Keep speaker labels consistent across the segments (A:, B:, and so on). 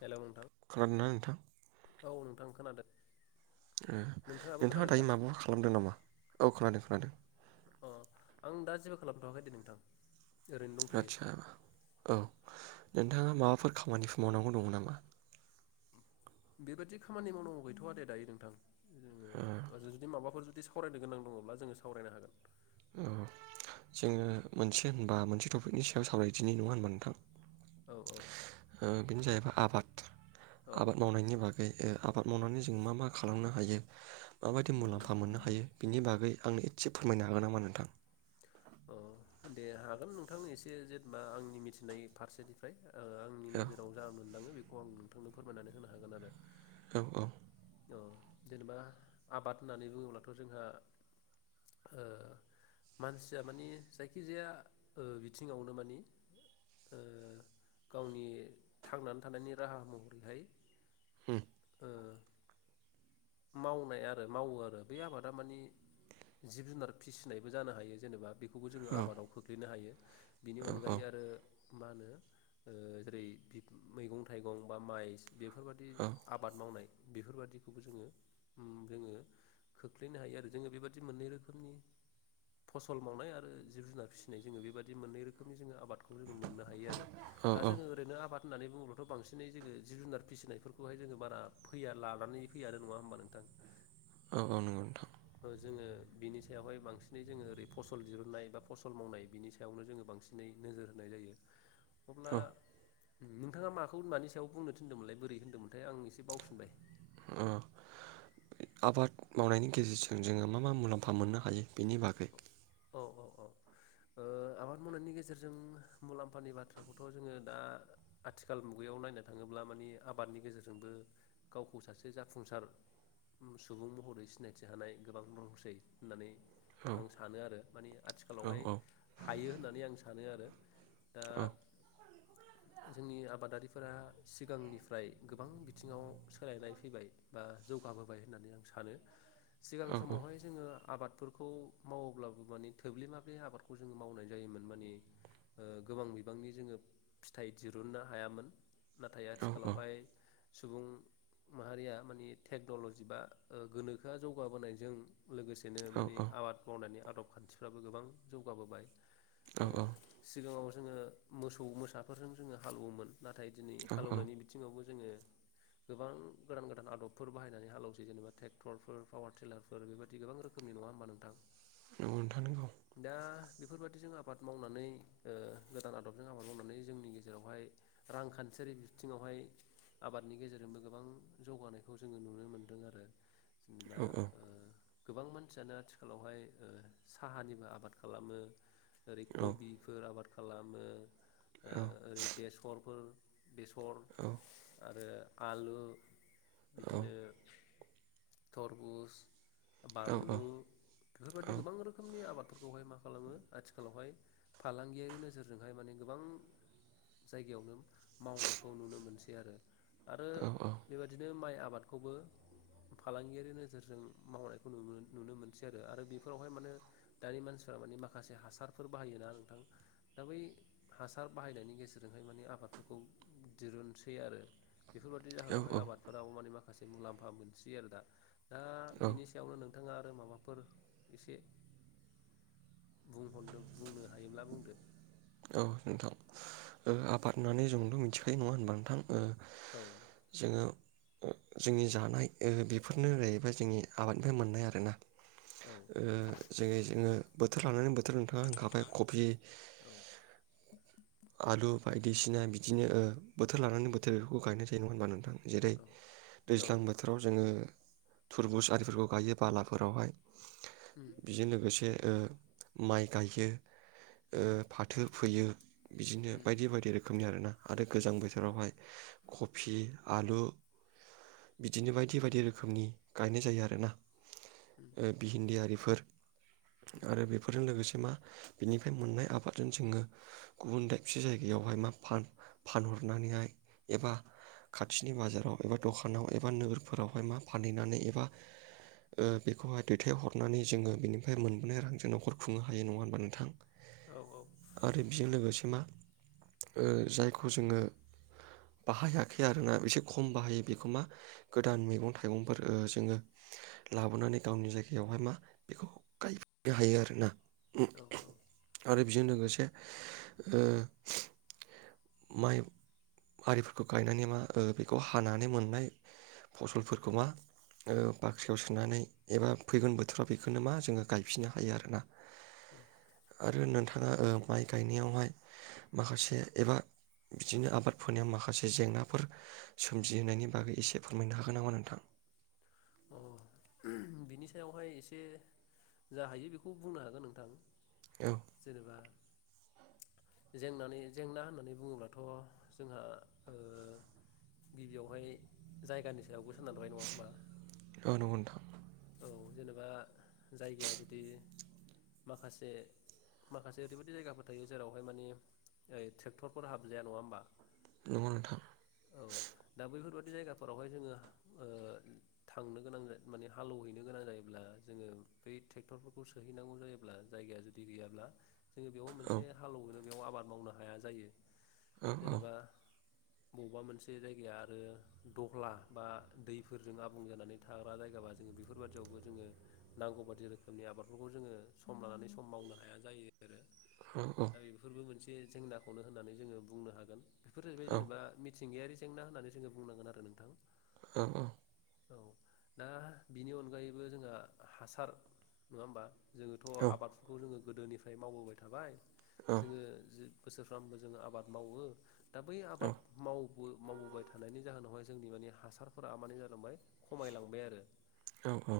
A: Hello नोंथां
B: खोनादोंना नोंथां?
A: औ नोंथां खोनादों नोंथाङाबो
B: नोंथाङा
A: खोनादों दा
B: दायो माबाफोर खालामदों नामा औ खोनादों खोनादों
A: अ आं दा जेबो खालामथ'वाखै दे नोंथां ओरैनो दंथ'यो
B: आदसा औ नोंथाङा माबाफोर खामानिफोर मावनांगौ दङमोन नामा
A: बेबायदि खामानि मावनांगौ गैथ'आ दे दायो नोंथां
B: ओ
A: ओम जो जुदि माबाफोर जुदि सावरायनो गोनां दङब्ला जोङो सावरायनो हागोन
B: औ जोङो मोनसे होनबा मोनसे टपिकनि सायाव सावरायदिनि नङा होनबा नोंथां
A: औ औ
B: ओ बेनो जाहैबाय आबाद
A: औ
B: आबाद मावनायनि बागै ओ आबाद मावनानै जों मा मा खालामनो हायो माबायदि मुलाम्फा मोननो हायो बिनि बागै आंनो एसे फोरमायनो हागोन नामा नोंथां
A: अ दे हागोन नोंथां एसे जेनेबा आंनि मिथिनाय फारसेनिफ्राय ओ आंनि
B: औ
A: नोजोराव जा मोनदाङो बेखौ खौ आं नोंथांनो फोरमायनानै होनो हागोन आरो
B: औ औ
A: औ जेनेबा आबाद होननानै बुङोब्लाथ' जोंहा मानसिया मानि जायखिजाया बिथिङावनो मानि गावनि थांनानै थानायनि राहा महरैहाय
B: होम
A: ओ मावनाय आरो मावो आरो बै आबादा मानि जिब जुनार फिसिनायबो जानो हायो जेनेबा बेखौ खौबो जोङो
B: औ
A: आबादाव खोख्लैनो हायो। बिनि
B: औ औ
A: अनगायै आरो मा होनो ओ जेरै मैगं थाइगं बा माइ बेफोरबायदि आबाद मावनाय बेफोरबादिखौबो जोङो ओ। जोङो खोख्लैनो हायो आरो जोङो बेबायदि मोननै रोखोमनि फसल मावनाय आरो जिब जुनार फिसिनाय जोङो बेबायदि मोननै रोखोमनि जोङो आबाद मोननो हायो आरो
B: औ
A: दा
B: औ
A: जो ओरैनो आबाद होननानै बुङोब्लाथ' बांसिनै जोङो जिब जुनार फिसिनायफोरखौहाय जोङो बारा फैया लानानै फैया आरो नङा होनबा नो नोंथां
B: औ औ नोंगौ नोंथां
A: जोङो बिनि सायावहाय बांसिनै जोङो ओरै फसल दिहुनन्नाय बा फसल मावनाय बिनि सायावनो जोङो बांसिनै नोजोर होनाय जायो अब्ला
B: औ
A: नोंथाङा माखौ मानि सायाव बुंनो थिनदोंमोनलाय बोरै होन्दोंमोनथाय आं एसे बावफिनबाय
B: अ आबाद मावनायनि गेजेरजों जोङो मा मा मुलाम्फा मोननो हायो बेनि बागै
A: औ औ औ ओ आबाद मावनायनि गेजेरजों मुलाम्फानि बाथ्राखौथ' जोङो दा आथिखाल मुगायाव नायनो थाङोब्ला मानि आबादनि गेजेरजोंबो गावखौ सासे जाफुंसार सुबुं महरै सिनायथि होनाय गोबां दंसै होननानै
B: औ
A: आं सानो आरो माने
B: औ
A: आथिखालावहाय
B: औ
A: हायो होननानै आं सानो आरो दा
B: औ
A: जोंनि आबादारिफोरा सिगांनिफ्राय गोबां बिथिङाव सोलायनाय फैबाय बा जौगाबोबाय होननानै आं सानो। सिगां
B: औ
A: समावहाय जोङो। आबादफोरखौ मावोब्लाबो माने थोब्ले माब्लि आबादखौ जोङो मावनाय जायोमोन माने ओ गोबां बिबांनि जोङो फिथाइ दिरुननो हायामोन। नाथाय
B: औ औ
A: आथिखालावहाय सुबुं माहारिया मानि टेक्न'ल'जि बा गोनोखोआ जौगाबोनायजों लोगोसेनो मानि आबाद मावनायनि आदब खान्थिफ्राबो गोबां जौगाबोबाय।
B: औ
A: ओ सिगाङाव जोङो मोसौ मोसाफोरजों जोङो हालौवोमोन। नाथाय दिनै
B: औ औ
A: हालेवनायनि बिथिङावबो जोङो गोबां गोदान गोदान आदबफोर बाहायनानै हालौसै जेनेबा ट्रेक्टरफोर पावार लारफोर बेबायदि गोबां रोखोमनि नङा होमबा नोंथां।
B: नंगौ नोंथां नोंगौ।
A: दा बेफोरबादिजों आबाद मावनानै गोदान आदबजों आबाद मावनानै जोंनि गेजेरावहाय रांखान्थियारि बिथिङावहाय आबादनि गेजेरजोंबो गोबां जौगानायखौ जोङो नुनो मोनदों आरो जेनेबा
B: औ
A: उम गोबां मानसियानो आथिखालावहाय साहानिबो आबाद खालामो ओरै
B: औ
A: कबिफोर आबाद खालामो
B: औ
A: ओरै बेसरफोर बेसर
B: औ
A: आरो आलु
B: औ औ
A: बिदिनो थरमुस
B: औ
A: बानलु बेफोरबायदि गोबां रोखोम आबादफोरखौहाय मा खालामो आथिखालावहाय फालांगियारि नोजोरजोंहाय माने गोबां जायगायावनो मावनायखौ नुनो मोनसै आरो आरो
B: औ
A: बेबायादिनो माइ आबादखौबो फालांगियारि नोजोरजों मावनायखौ नु-नुनो मोनसै आरो आरो बेफोरावहाय माने दानि मानसिफोरा माने माखासे हासारफोर बाहायोना नोंथां दा बै हासार बाहायनायनि गेजेरजोंहाय माने आबादफोरखौ दिरुनसै आरो बेफोरबादि
B: औ औ
A: जाहोनावहाय आबादफोराबो माने माखासे से मुलाम्फा मोनसै आरो दा दा बिनि सायावनो नों थाङा आरो माबाफोर एसे बुंहरद बुंनो हायोब्ला बुंदो?
B: औ नोंथां ओ आबाद होननानै जोंल' मिथिखायो नङा होनबा नोंथां?
A: औ
B: ओ जोंङो जोंनि जानाय बेफोरनो जाहैबाय जोंनि आबादनिफ्राय मोननाय आर ना
A: औ
B: ओ जोंङो जोंङो बोथोर लानानै बोथोर नोंथाङा होनखाबाय कबि
A: औ
B: आलु बायदिसिना दा बिदिनो बोथोर लानानै बोथोरखौ गायनाय जायो नङा होनबा नोंथां? जेरै
A: औ औ
B: दैज्लां बोथोराव जोंङो थुरबुस आरिफोरखौ गायो बालाफोरावहाय
A: उम
B: बेजों लोगोसे ओ माइ गायो ओ
A: उम
B: फाथ फैयो बिदिनो
A: उम
B: बायदि बायदि रोखोमनि आरोना आरो गोजां
A: उम
B: बोथोरावहाय कफि आलु बिदिनो बायदि बायदि रोखोमनि गायनाय जायो आरो ना
A: उम
B: बिहिन्दि आरिफोर
A: उम
B: आरो बेफोरजों लोगोसे मा बिनिफ्राय मोननाय आबाद जोङो गुबुन दाबसे जायगायावहाय मा फानहरनानैहाय एबा खाथिनि बाजाराव एबा दखानाव एबा नोगोरफोरावहाय मा फानहैनानै एबा बेखौहाय दैथायहरनानै जोङो बेनिफ्राय मोनबोनाय रांजों न'खर खुंनो हायो नङा होनबा नोंथां?
A: औ औ
B: आरो बेजों लोगोसे मा ओ जायखौ जोङो बाहायाखै आरोना एसे खम बाहायो बेखौ मा गोदान मैगं थाइगंफोर जोङो लाबोनानै गावनि जायगायावहाय मा बेखौ गायफिनो हायो आरो ना
A: औ
B: [inaudible] बेजों लोगोसे ओ माइ आरिफोरखौ गायनानै मा बेखौ हानानै मोननाय फसलफोरखौ मा ओ बाख्रियाव सोनानै एबा फैगोन बोथोराव बेखौनो मा जोङो गायफिननो हायो आरोना।
A: [inaudible]
B: आरो नोंथाङा माइ गायनायावहाय माखासे एबा बिदिनो आबाद फोनायाव माखासे जेंनाफोर सोमजिहोनायनि बागै एसे फोरमायनो हागोन नामा नोंथां?
A: अ बिनि सायावहाय एसे जा हायो बेखौ बुंनो हागोन नोंथां।
B: औ
A: जेनेबा जें जेंना होननानै बुङोब्लाथ' जोंहा ओ गिबियावहाय जायगानि सायावसो सोनारबाय नङा होनोमबा?
B: औ नंगौ नोंथां।
A: औ जेनेबा जायगाया जुदि माखासे माखासे ओरैबायदि जायगाफोर थायो जेरावहाय मानि ओ ट्रेक्टरफोर हाबजाया नङा होमबा?
B: नंगौ नोंथां
A: बे जायगाफोरावहाय जोङो ओ थांनो गोनां माने हाल एवहैनो गोनां जायोब्ला जोङो बै ट्रेक्टरफोरखौ सोहैनांगौ जायोब्ला जायगाया जुदि गैयाब्ला जोङो बेयाव
B: औ
A: मोनसे हाल एवदों बेयाव आबाद मावनो हाया जायो
B: औ औ
A: जेनेबा बबेबा मोनसे जायगाया आरो दहला बा दैफोरजों आबुं जानानै थाग्रा जायगाबा जों बेफोरबायदियावबो जोङो नांगौ बायदि रोखोमनि आबादफोरखौ जोङो सम लानानै सम मावनो हाया जायो
B: औ
A: दा बेफोरबो मोनसे बे जेंनाखौनो होननानै जोङो बुंनो हागोन बेफोर जाहैबाय
B: औ
A: जेनेबा मिथिंगायारि जेंना होननानै जोङो बुंनांगोन आरो नोंथां
B: औ औ
A: औ दा बिनि अनगायैबो जोंहा हासार नङा होमबा जोङोथ' आबादफोरखौ जोङो गोदोनिफ्राय मावबोबाय थाबाय जोङो बोसोरफ्रोमबो जोङो आबाद मावो दा बै आबाद माव माव बोबाय थानायनि जाहोनावहाय जोंनि माने हासारफोरा माने जालांबाय खमायलांबाय आरो
B: औ औ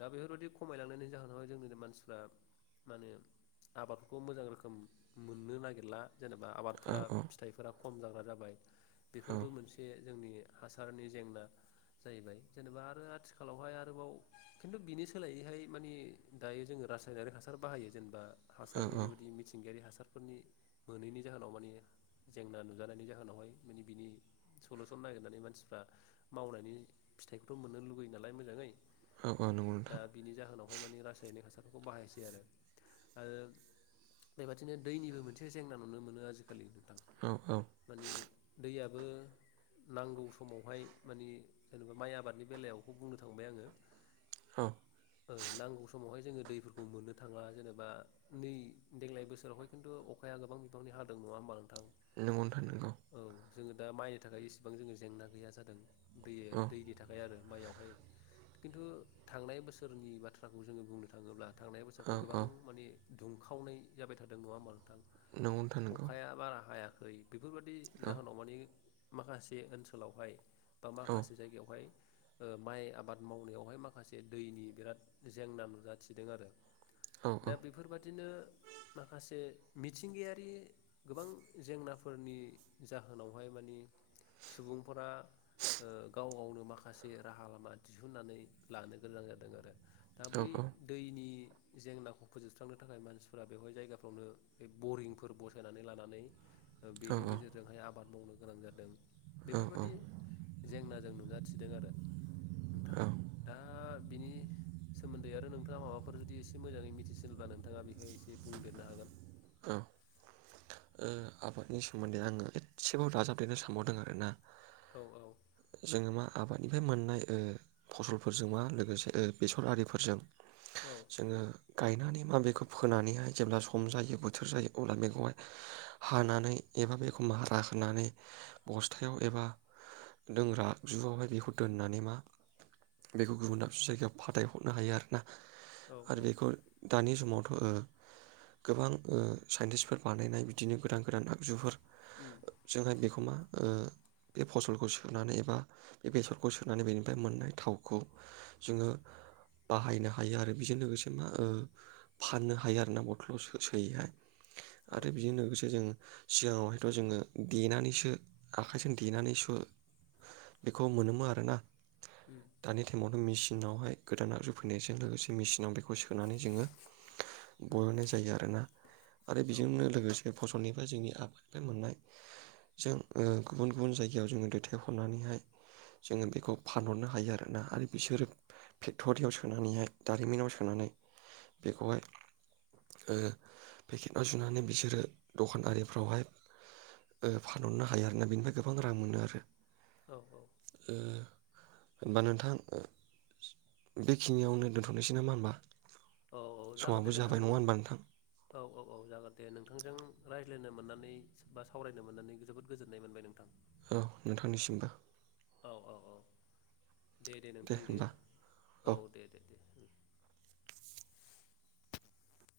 A: दा बेफोरबायदि खमायलांनायनि जाहोनावहाय जोंनि मानसिफ्रा माने आबादफोरखौ मोजां रोखोम मोननो नागिरला जेनेबा आबादफोरा फिथाइफोरा खम जाग्रा जाबाय बेफोरबो मोनसे जोंनि हासारनि जेंना जाहैबाय जेनेबा आरो आथिखाल खालावहाय आरोबाव खिन्थु बिनि सोलायैहाय माने दायो जोङो रासायनारिक हासार बाहायो जेनबा हासारनि
B: औ
A: बेबायदि मिथिंगायारि हासार डक्टारफोरनि मोनैनि जाहोनाव माने जेंना नुजानायनि जाहोनावहाय माने बिनि सलुसन नागिरनानै मानसिफ्रा मावनायनि फिथाइखौथ' मोननो लुुबैयो नालाय मोजाङै
B: औ औ नंगौ
A: दा
B: नोंथां
A: बिनि जाहोनावहाय माने रासायनिक हासार बेखौ बाहायसै आरो आरो बेबादिनो दैनिबो मोनसे जेंना नुनो मोनो आजिखालि
B: औ औ
A: माने दैया बो नांगौ समावहाय माने जेनेबा माइ आबादनि बेलायाव बेखौ बुंनो थांबाय आङो
B: औ
A: ओ नांगौ समावहाय जोङो दैफोरखौ मोननो थाङा जेनेबा नै देग्लाय बोसोरावहाय खिन्थु अखाया गोबां बिफांनि हादों नङा होमबा नों
B: नोंगौ नोथां नोंगौ
A: जोङो दा माइनि थाखाय इसेबां जोङो जेंना गैया जादों दैयो
B: औ
A: दैनि थाखाय आरो मायाव बहाय खिन्थु थांनाय बोसोरनि बाथ्राखौ जोङो बुंनो थाङोब्ला थांनाय
B: औ
A: बोसोरावथ गोबां
B: औ
A: माने दुंखावनाय जाबाय थादों नङा होनबा गां
B: नंगौ नोंथां नंगौ
A: अखाया बारा हाया बै बेफोरबादि
B: औ
A: जाहोनाव माने माखासे ओनसोलावहाय बा
B: औ
A: माखासे जायगायावहाय ओ माइ आबाद मावनायावहाय माखासे दैनि बिराद जेंना नुजाथिदों आरो
B: औ औ
A: दा बेफोरबादिनो माखासे मिथिंगायारि गोबां जेंनाफोरनि जाहोनावहाय मानि बे राहा लामा दिहुननानै लानो गोनां जादों आरो दा
B: औ
A: बै दैनि जेंनाखौ फोजोबस्रांनो थाखाय मानसिफोरा बेवहाय जायगाफ्रावनो बे बरिंफोर बसायनानै लानानै ओ
B: औ
A: बेनि गेजेरजोंहाय आबाद मावनो गोनां जादों
B: औ
A: बेफोरबादि जेंना जों नुजाथिदों आरो नोंथां
B: औ
A: दा बिनि सोमोन्दै आरो नोंथाङा माबाफोर जुदि एसे मोजाङै मिथिसिनब्ला नोंथाङा बेहाय एसे बुंदेरनो हागोन।
B: औ ओ आबादनि सोमोन्दै आंङो एसेबाव दाजाबदेरनो सानबावदों आरो ना
A: औ औ
B: जोंङो मा आबादनिफाय मोननाय ओ फसलफोरजों मा लोगोसे ओ बेसर आरिफोरजों
A: औ
B: जोंङो गायनानै माबे खो फोनानैहाय जेब्ला सम जायो बोथ थोर जायो अला बेखौहाय हानानै एबा बेखौ मारा होनानै बस्थायाव एबा लोंग्रा जुआवहाय बेखौ दोननानै मा बेखौ गुबुन दाबसे जायगायाव फाथायहरनो हायो आरो ना
A: औ
B: आरो
A: औ
B: बेखौ दानि समाव थ ओ गोबां ओ साइन्टिस्फोर बानायनाय बिदिनो गोदान गोदान आगजुफोर
A: उम
B: ओ जोंहाय बे [unintelligible] बेसरखौ सोनानै बेनि मोननाय थावखौ जोंंङो बाहायनो हायो आरो बेजों लोगोसे ओ फाननो हायो आरो ना बथलावा सो सो बेहाय
A: औ
B: आरो बेजों लोगोसे जों सिगाङावहायथ' जोंङो देनानैसो आखाइजों देनानैसो बेखौ मोनोमोन आरोना।
A: उम
B: दानि टाइमावथ' मिसि मेचिनावहाय गोदान आगजु फैनायजों लोगोसे मेसिनाव बेखौ सोनानै जोंङो
A: उम
B: बरननाय जायो आरोना। आरो
A: औ
B: बेजोंनो लोगोसे फसलनि ओ जोंनि आबादनिफ्राय मोननाय जों ओ गुबुन गुबुन जायगायाव जोंङो दैथायहरनानैहाय जोंङो बेखौ फानहरनो हायो आरो ना आरो बिसोरो फेक्टरियाव सोनानैहाय दारिमिनाव सोनानै बेखौहाय ओ पेकेटआव जुनानै बिसोरो दखान आरिफ्रावहाय फानहरनो हायो आरो ना बेनिफ्राय गोबां रां मोनो आरो।
A: औ औ
B: ए। होम्बा नोंथां बेखिनियावनो दोन्थनोसै नामा होम्बा?
A: औ औ जागोन दे
B: समाबो
A: नोंथां
B: जाबाय नंङा होनबा नोंथां?
A: औ औ औ जागोन दे नोंथांजों रायज्लायनो मोननानै बा सावरायनो मोननानै जोबोद गोजोननाय मोनबाय नोंथां।
B: औ नोंथांनिसिमबो।
A: औ औ औ। दे दे नोंथां दे औ दे दे दे।